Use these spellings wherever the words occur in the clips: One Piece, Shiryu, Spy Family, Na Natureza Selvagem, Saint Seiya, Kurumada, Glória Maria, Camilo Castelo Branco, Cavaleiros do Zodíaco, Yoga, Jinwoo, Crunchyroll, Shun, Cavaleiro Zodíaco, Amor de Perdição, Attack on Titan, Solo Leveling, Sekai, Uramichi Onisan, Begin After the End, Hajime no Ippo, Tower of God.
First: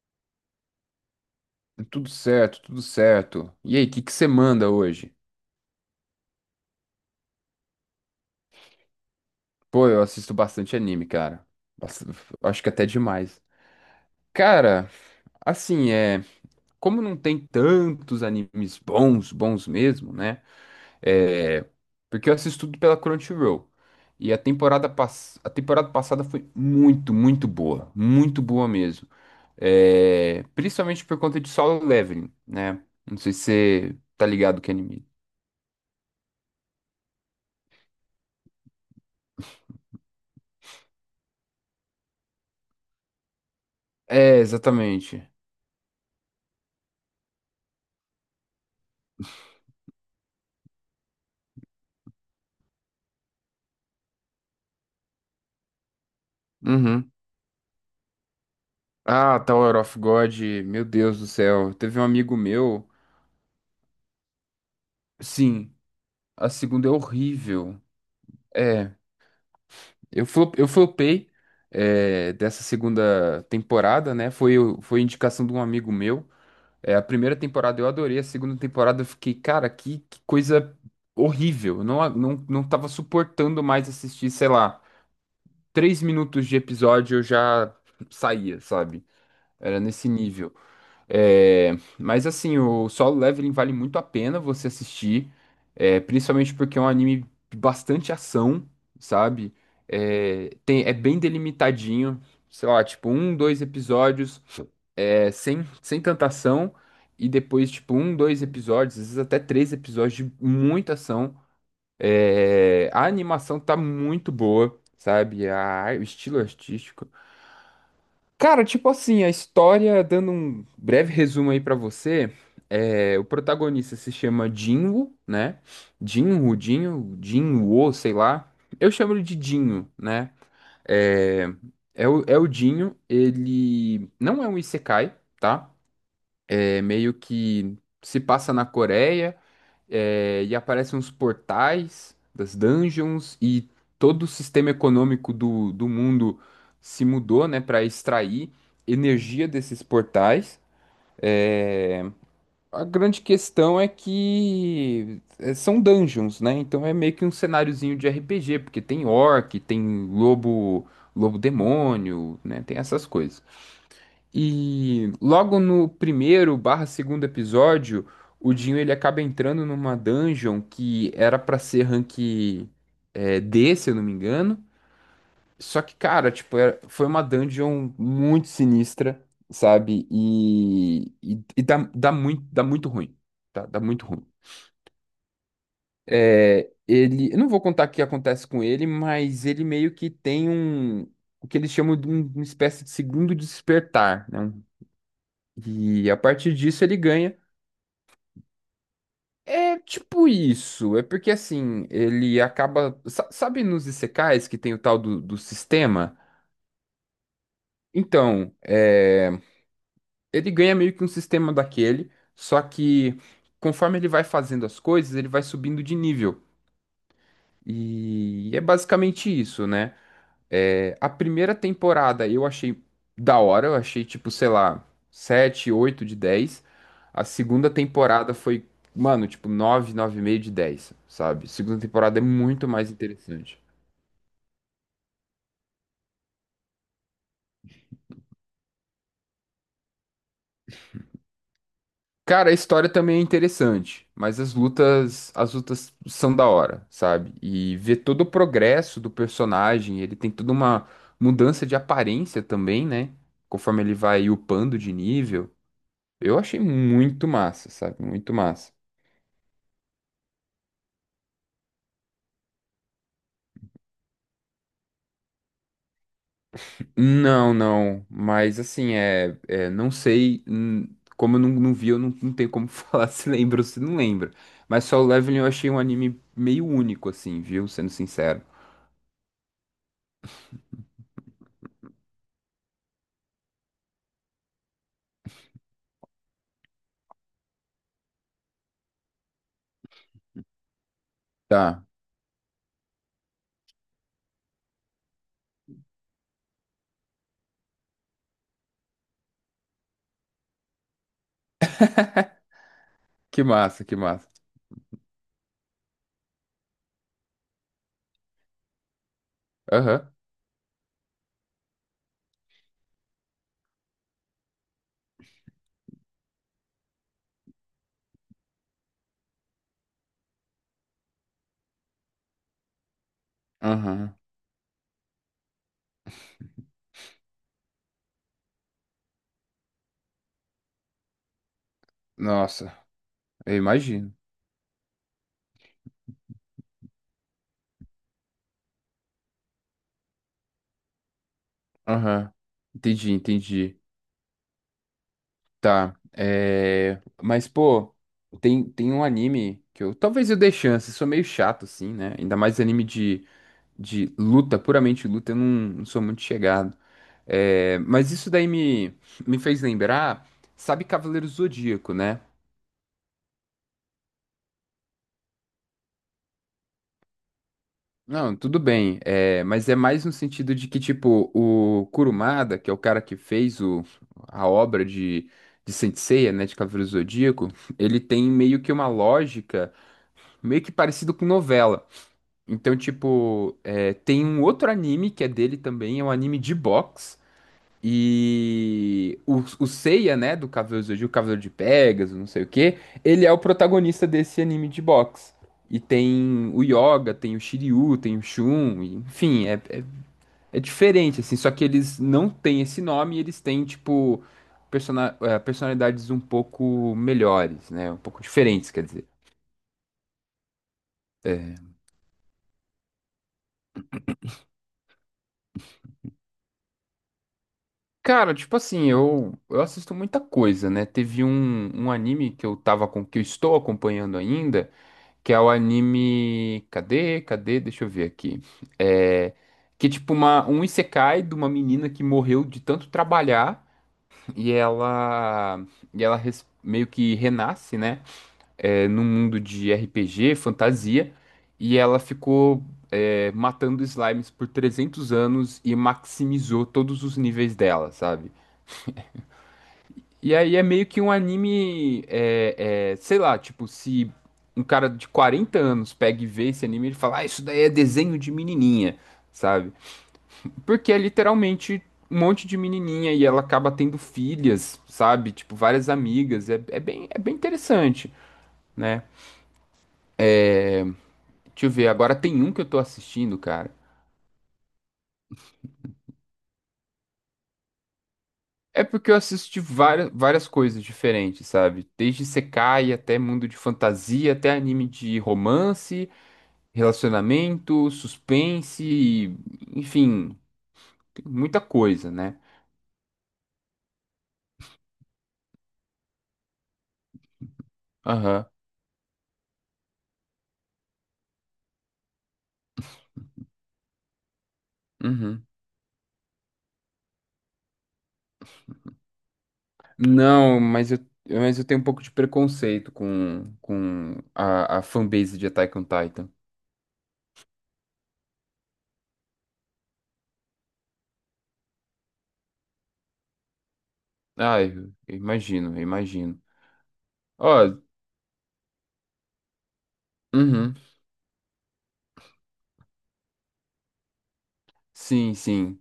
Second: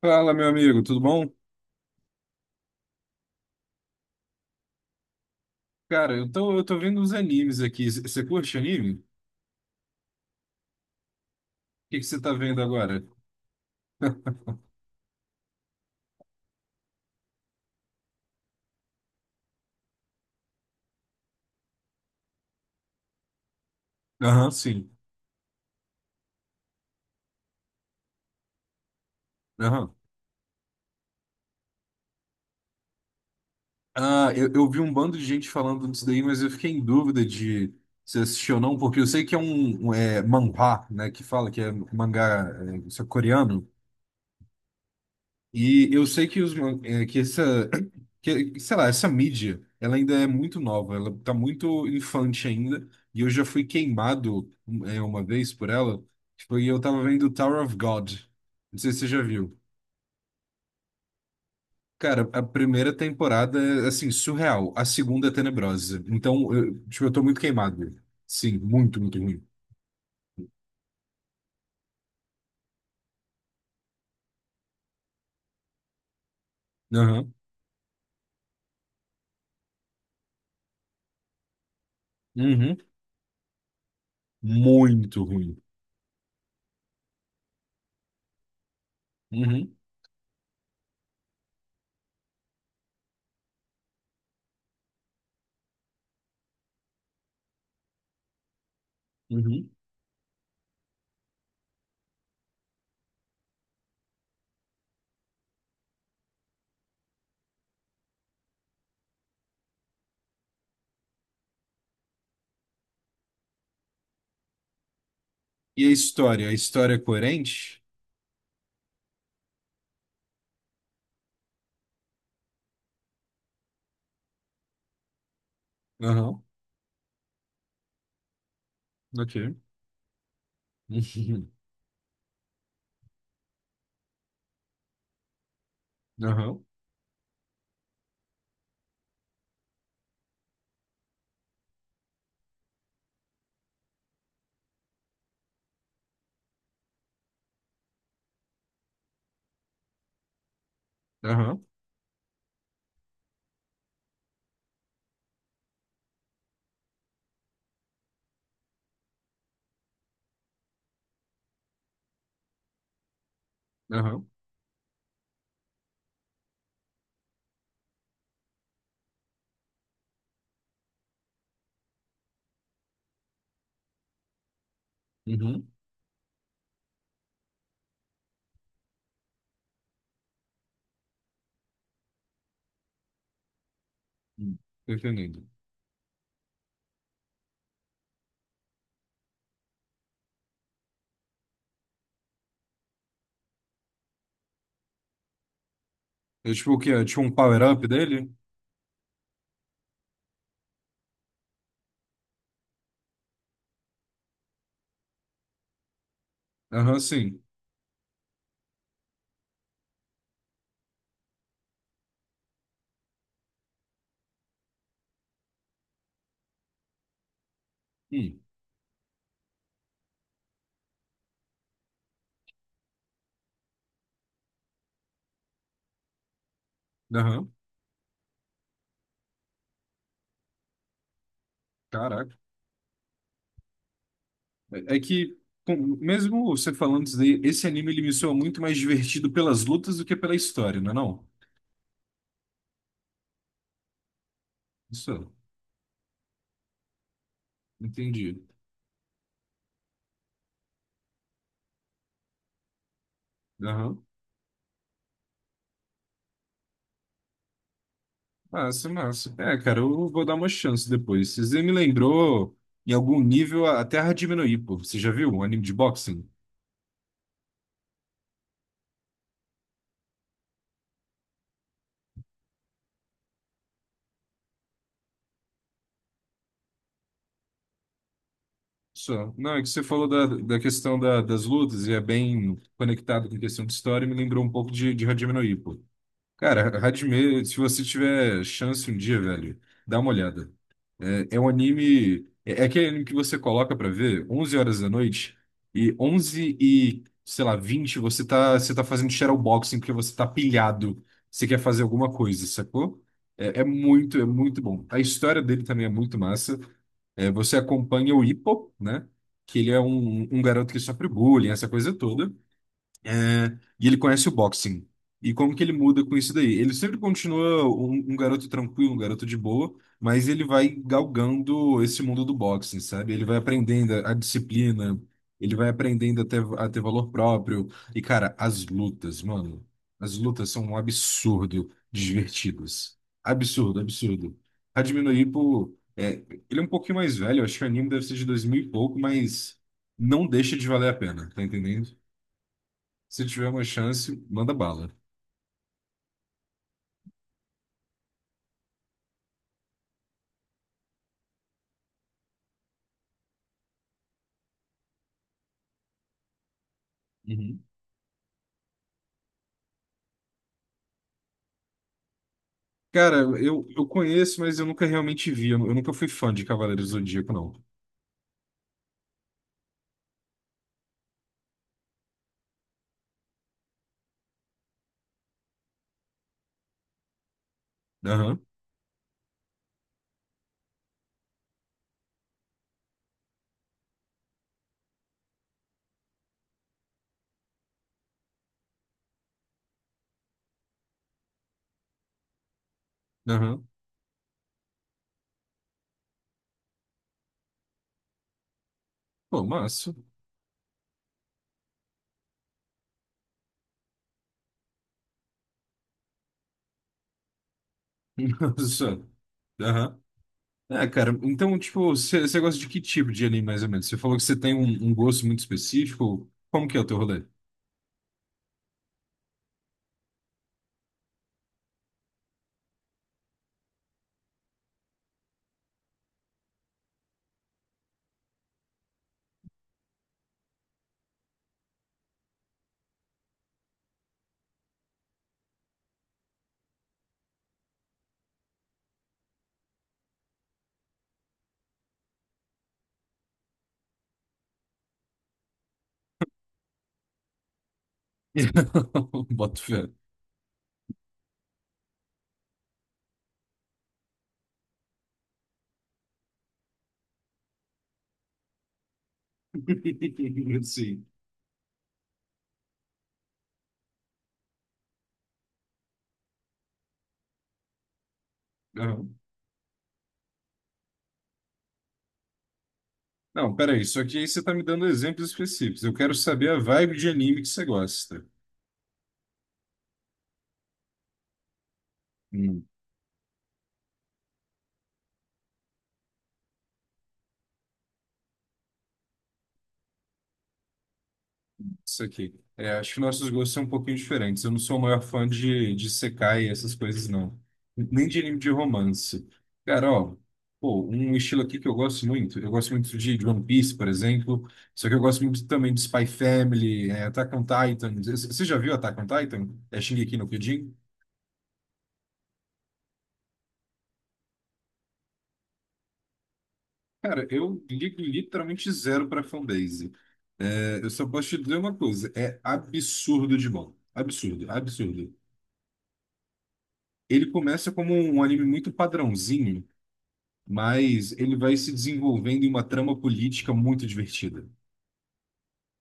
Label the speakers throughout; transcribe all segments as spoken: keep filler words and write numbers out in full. Speaker 1: Fala, meu amigo, tudo bom?
Speaker 2: Tudo certo, tudo certo. E aí, o que que você manda hoje?
Speaker 1: Cara, eu tô, eu tô vendo uns animes aqui. Você curte anime? O
Speaker 2: Pô, eu assisto bastante anime, cara.
Speaker 1: que que
Speaker 2: Bast-
Speaker 1: você tá vendo
Speaker 2: Acho que até
Speaker 1: agora?
Speaker 2: demais. Cara, assim, é. Como não tem tantos animes bons, bons mesmo, né? É. Porque eu assisto tudo pela Crunchyroll. E a
Speaker 1: Aham,
Speaker 2: temporada,
Speaker 1: sim.
Speaker 2: pass... a temporada passada foi muito, muito boa. Muito boa mesmo.
Speaker 1: Aham.
Speaker 2: É. Principalmente por conta de Solo Leveling, né? Não sei se você tá
Speaker 1: Ah, eu,
Speaker 2: ligado
Speaker 1: eu
Speaker 2: que é
Speaker 1: vi um
Speaker 2: anime.
Speaker 1: bando de gente falando disso daí, mas eu fiquei em dúvida de se assistiu ou não, porque eu sei que é um, um, é, manhwa, né, que fala que é mangá é, isso é coreano.
Speaker 2: É, exatamente.
Speaker 1: E eu sei que os man- eh, que essa que, sei lá, essa mídia, ela ainda é muito nova, ela tá muito infante ainda, e eu já fui queimado eh, uma vez por ela, que foi eu tava
Speaker 2: Uhum.
Speaker 1: vendo Tower of God. Não sei se você já
Speaker 2: Ah,
Speaker 1: viu.
Speaker 2: Tower of God, meu Deus do céu. Teve um
Speaker 1: Cara,
Speaker 2: amigo
Speaker 1: a
Speaker 2: meu.
Speaker 1: primeira temporada é assim, surreal, a segunda é
Speaker 2: Sim,
Speaker 1: tenebrosa.
Speaker 2: a
Speaker 1: Então, eu,
Speaker 2: segunda é
Speaker 1: tipo, eu tô muito
Speaker 2: horrível.
Speaker 1: queimado. Sim,
Speaker 2: É,
Speaker 1: muito, muito ruim.
Speaker 2: eu flop, eu flopei é, dessa segunda temporada, né? Foi, o- foi indicação de um amigo meu. É, a
Speaker 1: Aham.
Speaker 2: primeira temporada eu adorei, a segunda temporada eu fiquei, cara, que, que coisa horrível. Eu Não, a- não, não
Speaker 1: Uhum.
Speaker 2: tava suportando mais assistir, sei lá,
Speaker 1: Muito ruim.
Speaker 2: três minutos de episódio eu já saía, sabe?
Speaker 1: Uhum.
Speaker 2: Era nesse nível. É, mas assim, o Solo Leveling vale muito a pena você assistir, é, principalmente porque é um anime de bastante ação, sabe?
Speaker 1: Uhum.
Speaker 2: É, tem, é bem delimitadinho, sei lá, tipo um, dois episódios, é, sem, sem tanta ação, e depois tipo um, dois episódios, às vezes até três episódios de muita ação. É, a animação tá muito boa, sabe?
Speaker 1: E
Speaker 2: A-
Speaker 1: a
Speaker 2: o estilo
Speaker 1: história? A história é
Speaker 2: artístico.
Speaker 1: coerente?
Speaker 2: Cara, tipo assim, a história, dando um breve resumo aí pra você, é, o protagonista se chama Jinwoo, né?
Speaker 1: Aham.
Speaker 2: Jinwoo, Jinwoo, Jinwoo, sei lá. Eu chamo ele de
Speaker 1: Ok.
Speaker 2: Dinho, né?
Speaker 1: Uhum.
Speaker 2: É, é o, é o Dinho, ele não é um isekai, tá?
Speaker 1: Aham,
Speaker 2: É meio que se passa na Coreia, é, e aparecem uns portais das dungeons e todo o sistema econômico do, do mundo se mudou, né, para extrair energia desses portais.
Speaker 1: aham,
Speaker 2: É, a grande questão é que é, são dungeons, né? Então é meio que um cenáriozinho de R P G, porque tem orc, tem lobo, lobo demônio, né? Tem essas coisas.
Speaker 1: aham,
Speaker 2: E logo no primeiro barra segundo episódio, o Dinho ele acaba entrando numa dungeon que era pra ser rank eh, D, se eu não me engano.
Speaker 1: uhum.
Speaker 2: Só que, cara, tipo, era- foi uma dungeon muito sinistra, sabe? E, e, e dá, dá muito, dá muito ruim. Tá? Dá muito ruim.
Speaker 1: Hum, tô entendendo.
Speaker 2: É, ele, eu não vou contar o que acontece com ele, mas ele meio que tem um, o que eles chamam de um- uma espécie de segundo despertar, né? Um E a
Speaker 1: É
Speaker 2: partir
Speaker 1: tipo o
Speaker 2: disso
Speaker 1: que
Speaker 2: ele
Speaker 1: é? Tipo um
Speaker 2: ganha.
Speaker 1: power-up dele?
Speaker 2: É tipo isso. É porque assim, ele acaba. sa- Sabe nos Isekais que tem o tal do, do sistema?
Speaker 1: Aham, sim.
Speaker 2: Então, é, ele ganha meio que um sistema daquele, só que conforme ele vai fazendo as coisas, ele vai subindo de nível.
Speaker 1: Hum,
Speaker 2: E é basicamente isso, né? É, a primeira temporada eu achei da hora, eu achei tipo, sei lá, sete oito de dez. A
Speaker 1: aham.
Speaker 2: segunda temporada foi, mano, tipo nove e meio, meio de dez, sabe? A segunda temporada é
Speaker 1: Caraca.
Speaker 2: muito mais interessante.
Speaker 1: É, é que, com- mesmo você falando isso daí, esse anime ele me soa muito mais divertido pelas lutas do que pela história, não é não?
Speaker 2: Cara, a história também é interessante, mas as
Speaker 1: Isso,
Speaker 2: lutas, as lutas são da hora, sabe? E ver todo o
Speaker 1: entendi.
Speaker 2: progresso do personagem, ele tem toda uma mudança de aparência também, né? Conforme ele
Speaker 1: Aham.
Speaker 2: vai upando de nível. Eu achei muito massa, sabe? Muito massa.
Speaker 1: Massa, massa. É, cara, eu vou dar uma chance depois. Você me lembrou, em algum nível, a a Terra diminuir, pô. Você já viu um anime de boxing?
Speaker 2: Não, não. Mas assim, é, é, não sei. hum, Como eu não, não vi, eu não, não tenho como falar se lembra ou se não lembra. Mas Solo Leveling eu achei um anime meio único, assim, viu? Sendo sincero.
Speaker 1: Só. Não, é que você falou da, da questão da- das lutas e é bem conectado com a questão de história e me lembrou um pouco de, de Hajime no Ippo. Cara, Hajime, se você tiver chance um dia, velho, dá uma olhada. É, é um
Speaker 2: Tá.
Speaker 1: anime... É, é aquele anime que você coloca pra ver onze horas da noite e onze e, sei lá, vinte você tá, você tá fazendo shadowboxing porque você tá pilhado, você quer fazer alguma coisa, sacou?
Speaker 2: Que
Speaker 1: É, é
Speaker 2: massa, que
Speaker 1: muito, é
Speaker 2: massa.
Speaker 1: muito bom. A história dele também é muito massa. É, você acompanha o Hippo, né? Que ele é
Speaker 2: Aham.
Speaker 1: um, um garoto que sofre bullying, essa coisa toda. É, e ele conhece o boxing. E como que ele muda com isso daí? Ele sempre continua um, um garoto tranquilo, um garoto de boa, mas ele vai galgando esse mundo do boxing, sabe? Ele vai aprendendo a
Speaker 2: Aham.
Speaker 1: disciplina, ele vai aprendendo a ter, a ter valor próprio. E, cara, as lutas, mano, as lutas são um absurdo de
Speaker 2: Nossa,
Speaker 1: divertidas.
Speaker 2: eu
Speaker 1: Absurdo,
Speaker 2: imagino.
Speaker 1: absurdo. Hajime no Ippo, é, ele é um pouquinho mais velho, eu acho que o anime deve ser de dois mil e pouco, mas não deixa de valer a pena, tá entendendo?
Speaker 2: Aham. Entendi,
Speaker 1: Se tiver uma
Speaker 2: entendi.
Speaker 1: chance, manda bala.
Speaker 2: Tá. É. Mas, pô, tem, tem um anime que eu. Talvez eu dê chance. Sou meio chato, assim, né? Ainda mais anime de. de luta, puramente luta, eu não, não sou muito chegado.
Speaker 1: Uhum.
Speaker 2: É, mas isso daí me, me fez lembrar, sabe Cavaleiro Zodíaco, né?
Speaker 1: Cara, eu, eu conheço, mas eu nunca realmente vi. Eu, eu nunca fui fã de Cavaleiros do Zodíaco, não.
Speaker 2: Não, tudo bem, é, mas é mais no sentido de que, tipo, o Kurumada, que é o cara que fez o, a obra de, de Saint Seiya, né, de Cavaleiro Zodíaco, ele tem
Speaker 1: Aham,
Speaker 2: meio que uma lógica meio que parecido com novela. Então, tipo, é, tem um outro anime que é dele também, é um anime de boxe. E o, o Seiya, né, do Cavaleiro do Zodíaco, Cavaleiro de Pegasus, não sei o quê, ele é o
Speaker 1: aham.
Speaker 2: protagonista desse anime de boxe. E tem o Yoga, tem o Shiryu, tem o Shun, e,
Speaker 1: Pô,
Speaker 2: enfim, é, é,
Speaker 1: massa.
Speaker 2: é diferente, assim, só que eles não têm esse nome, e eles têm, tipo, persona- eh, personalidades um pouco melhores, né, um pouco diferentes, quer
Speaker 1: Só.
Speaker 2: dizer.
Speaker 1: Aham. É, cara, então,
Speaker 2: É.
Speaker 1: tipo, você você gosta de que tipo de anime, mais ou menos? Você falou que você tem um, um gosto muito específico. Como que é o teu rolê?
Speaker 2: Cara, tipo assim, eu, eu assisto muita coisa, né? Teve um, um anime que eu tava com, que eu estou acompanhando ainda. Que é o anime. Cadê? Cadê? Deixa eu ver aqui. É. Que é tipo uma, um isekai de uma menina que morreu de tanto trabalhar e ela. E ela res- meio que renasce, né? É, num mundo de R P G, fantasia. E ela ficou. É, matando slimes por trezentos anos e maximizou todos os níveis dela, sabe?
Speaker 1: Boto fé.
Speaker 2: E aí é meio que um anime, é, é, sei lá, tipo, se um cara de quarenta anos pega e vê esse anime, ele fala, ah, isso daí é desenho de menininha, sabe? Porque é
Speaker 1: Sim.
Speaker 2: literalmente um monte de menininha e ela acaba tendo filhas, sabe? Tipo, várias amigas, é, é bem, é bem interessante, né?
Speaker 1: Aham.
Speaker 2: Deixa eu ver, agora tem um que eu tô assistindo,
Speaker 1: Não,
Speaker 2: cara.
Speaker 1: peraí, só que aí você tá me dando exemplos específicos. Eu quero saber a vibe de anime que você gosta.
Speaker 2: É porque eu assisti várias, várias coisas diferentes, sabe? Desde Sekai até mundo de fantasia, até anime de romance, relacionamento, suspense, enfim, tem muita
Speaker 1: Isso
Speaker 2: coisa,
Speaker 1: aqui.
Speaker 2: né?
Speaker 1: É, acho que nossos gostos são um pouquinho diferentes. Eu não sou o maior fã de, de Sekai e essas coisas, não. Nem de anime
Speaker 2: Aham.
Speaker 1: de romance. Cara, ó, pô, um estilo aqui que eu gosto muito. Eu gosto muito de de One Piece, por exemplo. Só que eu gosto muito
Speaker 2: Uhum.
Speaker 1: também de Spy Family, é, Attack on Titan. C- Você já viu Attack on Titan? É Shingeki no
Speaker 2: Não,
Speaker 1: Kyojin?
Speaker 2: mas eu, mas eu tenho um pouco de preconceito com, com a, a fanbase de Attack on Titan.
Speaker 1: Cara, eu ligo literalmente zero pra fanbase. É, eu só posso te dizer uma coisa. É absurdo de bom. Absurdo,
Speaker 2: Ah, eu,
Speaker 1: absurdo.
Speaker 2: eu imagino, eu imagino.
Speaker 1: Ele
Speaker 2: Ó,
Speaker 1: começa como um anime muito padrãozinho,
Speaker 2: uhum,
Speaker 1: mas ele vai se desenvolvendo em uma trama política muito divertida.
Speaker 2: sim, sim.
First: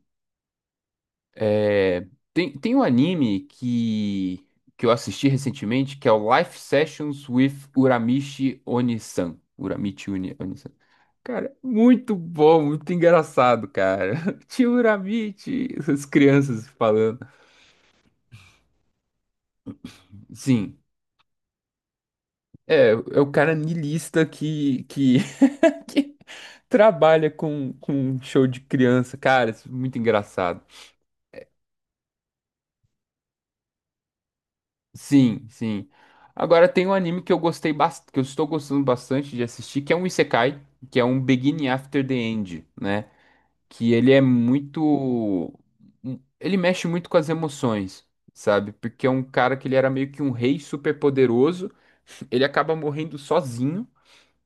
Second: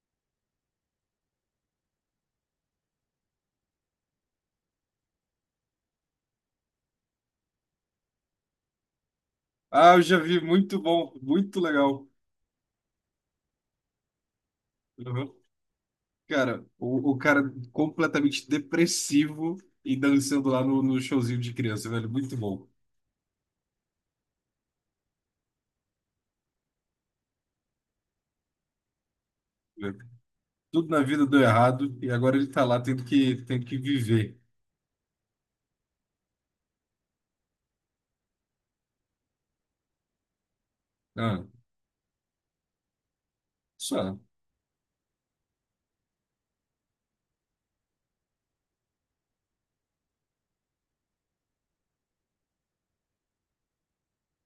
Speaker 2: É, tem, tem um anime que, que eu assisti recentemente que é o Life Sessions with Uramichi Onisan.
Speaker 1: Ah, eu
Speaker 2: Uramichi
Speaker 1: já
Speaker 2: Uni-
Speaker 1: vi,
Speaker 2: Onisan.
Speaker 1: muito bom,
Speaker 2: Cara,
Speaker 1: muito legal.
Speaker 2: muito bom, muito engraçado, cara. Tio
Speaker 1: Uhum.
Speaker 2: Urabite, as
Speaker 1: Cara,
Speaker 2: crianças
Speaker 1: o, o
Speaker 2: falando.
Speaker 1: cara completamente depressivo e dançando lá
Speaker 2: Sim,
Speaker 1: no, no showzinho de criança, velho, muito bom.
Speaker 2: é, é o cara niilista que, que, que trabalha com, com show de criança, cara, isso é
Speaker 1: Né?
Speaker 2: muito engraçado.
Speaker 1: Tudo na vida deu errado e agora ele tá lá tendo que, tendo que viver.
Speaker 2: Sim, sim. Agora tem um anime que eu gostei bastante, que eu estou gostando bastante de assistir, que é um Isekai, que é um
Speaker 1: Ah,
Speaker 2: Begin After the End, né? Que ele
Speaker 1: só.
Speaker 2: é muito. um, Ele mexe muito com as emoções, sabe? Porque é um cara que ele era meio que um rei super poderoso, ele acaba morrendo sozinho,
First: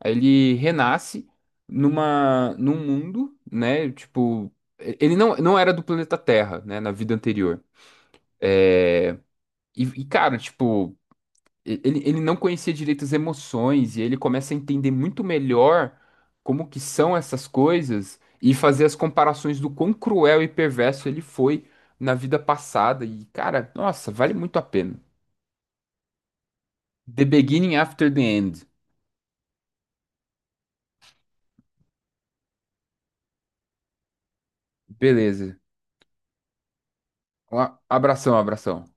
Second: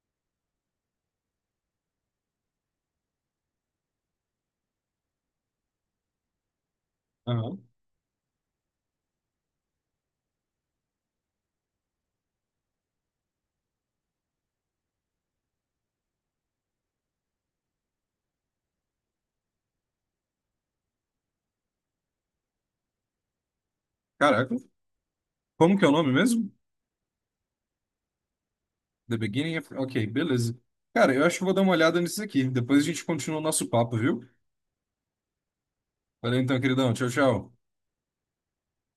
Speaker 2: aí ele renasce numa, num mundo, né? Tipo, ele não, não era do planeta Terra, né? Na vida
Speaker 1: Aham.
Speaker 2: anterior. E, e, cara, tipo, e- Ele, ele não conhecia direito as emoções e ele começa a entender muito melhor como que são essas coisas e fazer as comparações do quão cruel e perverso ele foi na vida passada. E, cara, nossa, vale
Speaker 1: Caraca,
Speaker 2: muito a pena.
Speaker 1: como que é o nome mesmo?
Speaker 2: The Beginning After the End.
Speaker 1: The beginning of... Ok, beleza. Cara, eu acho que vou dar uma olhada nisso aqui. Depois a gente continua o nosso papo, viu?
Speaker 2: Beleza.
Speaker 1: Valeu então, queridão. Tchau, tchau.
Speaker 2: Um a- Abração, abração.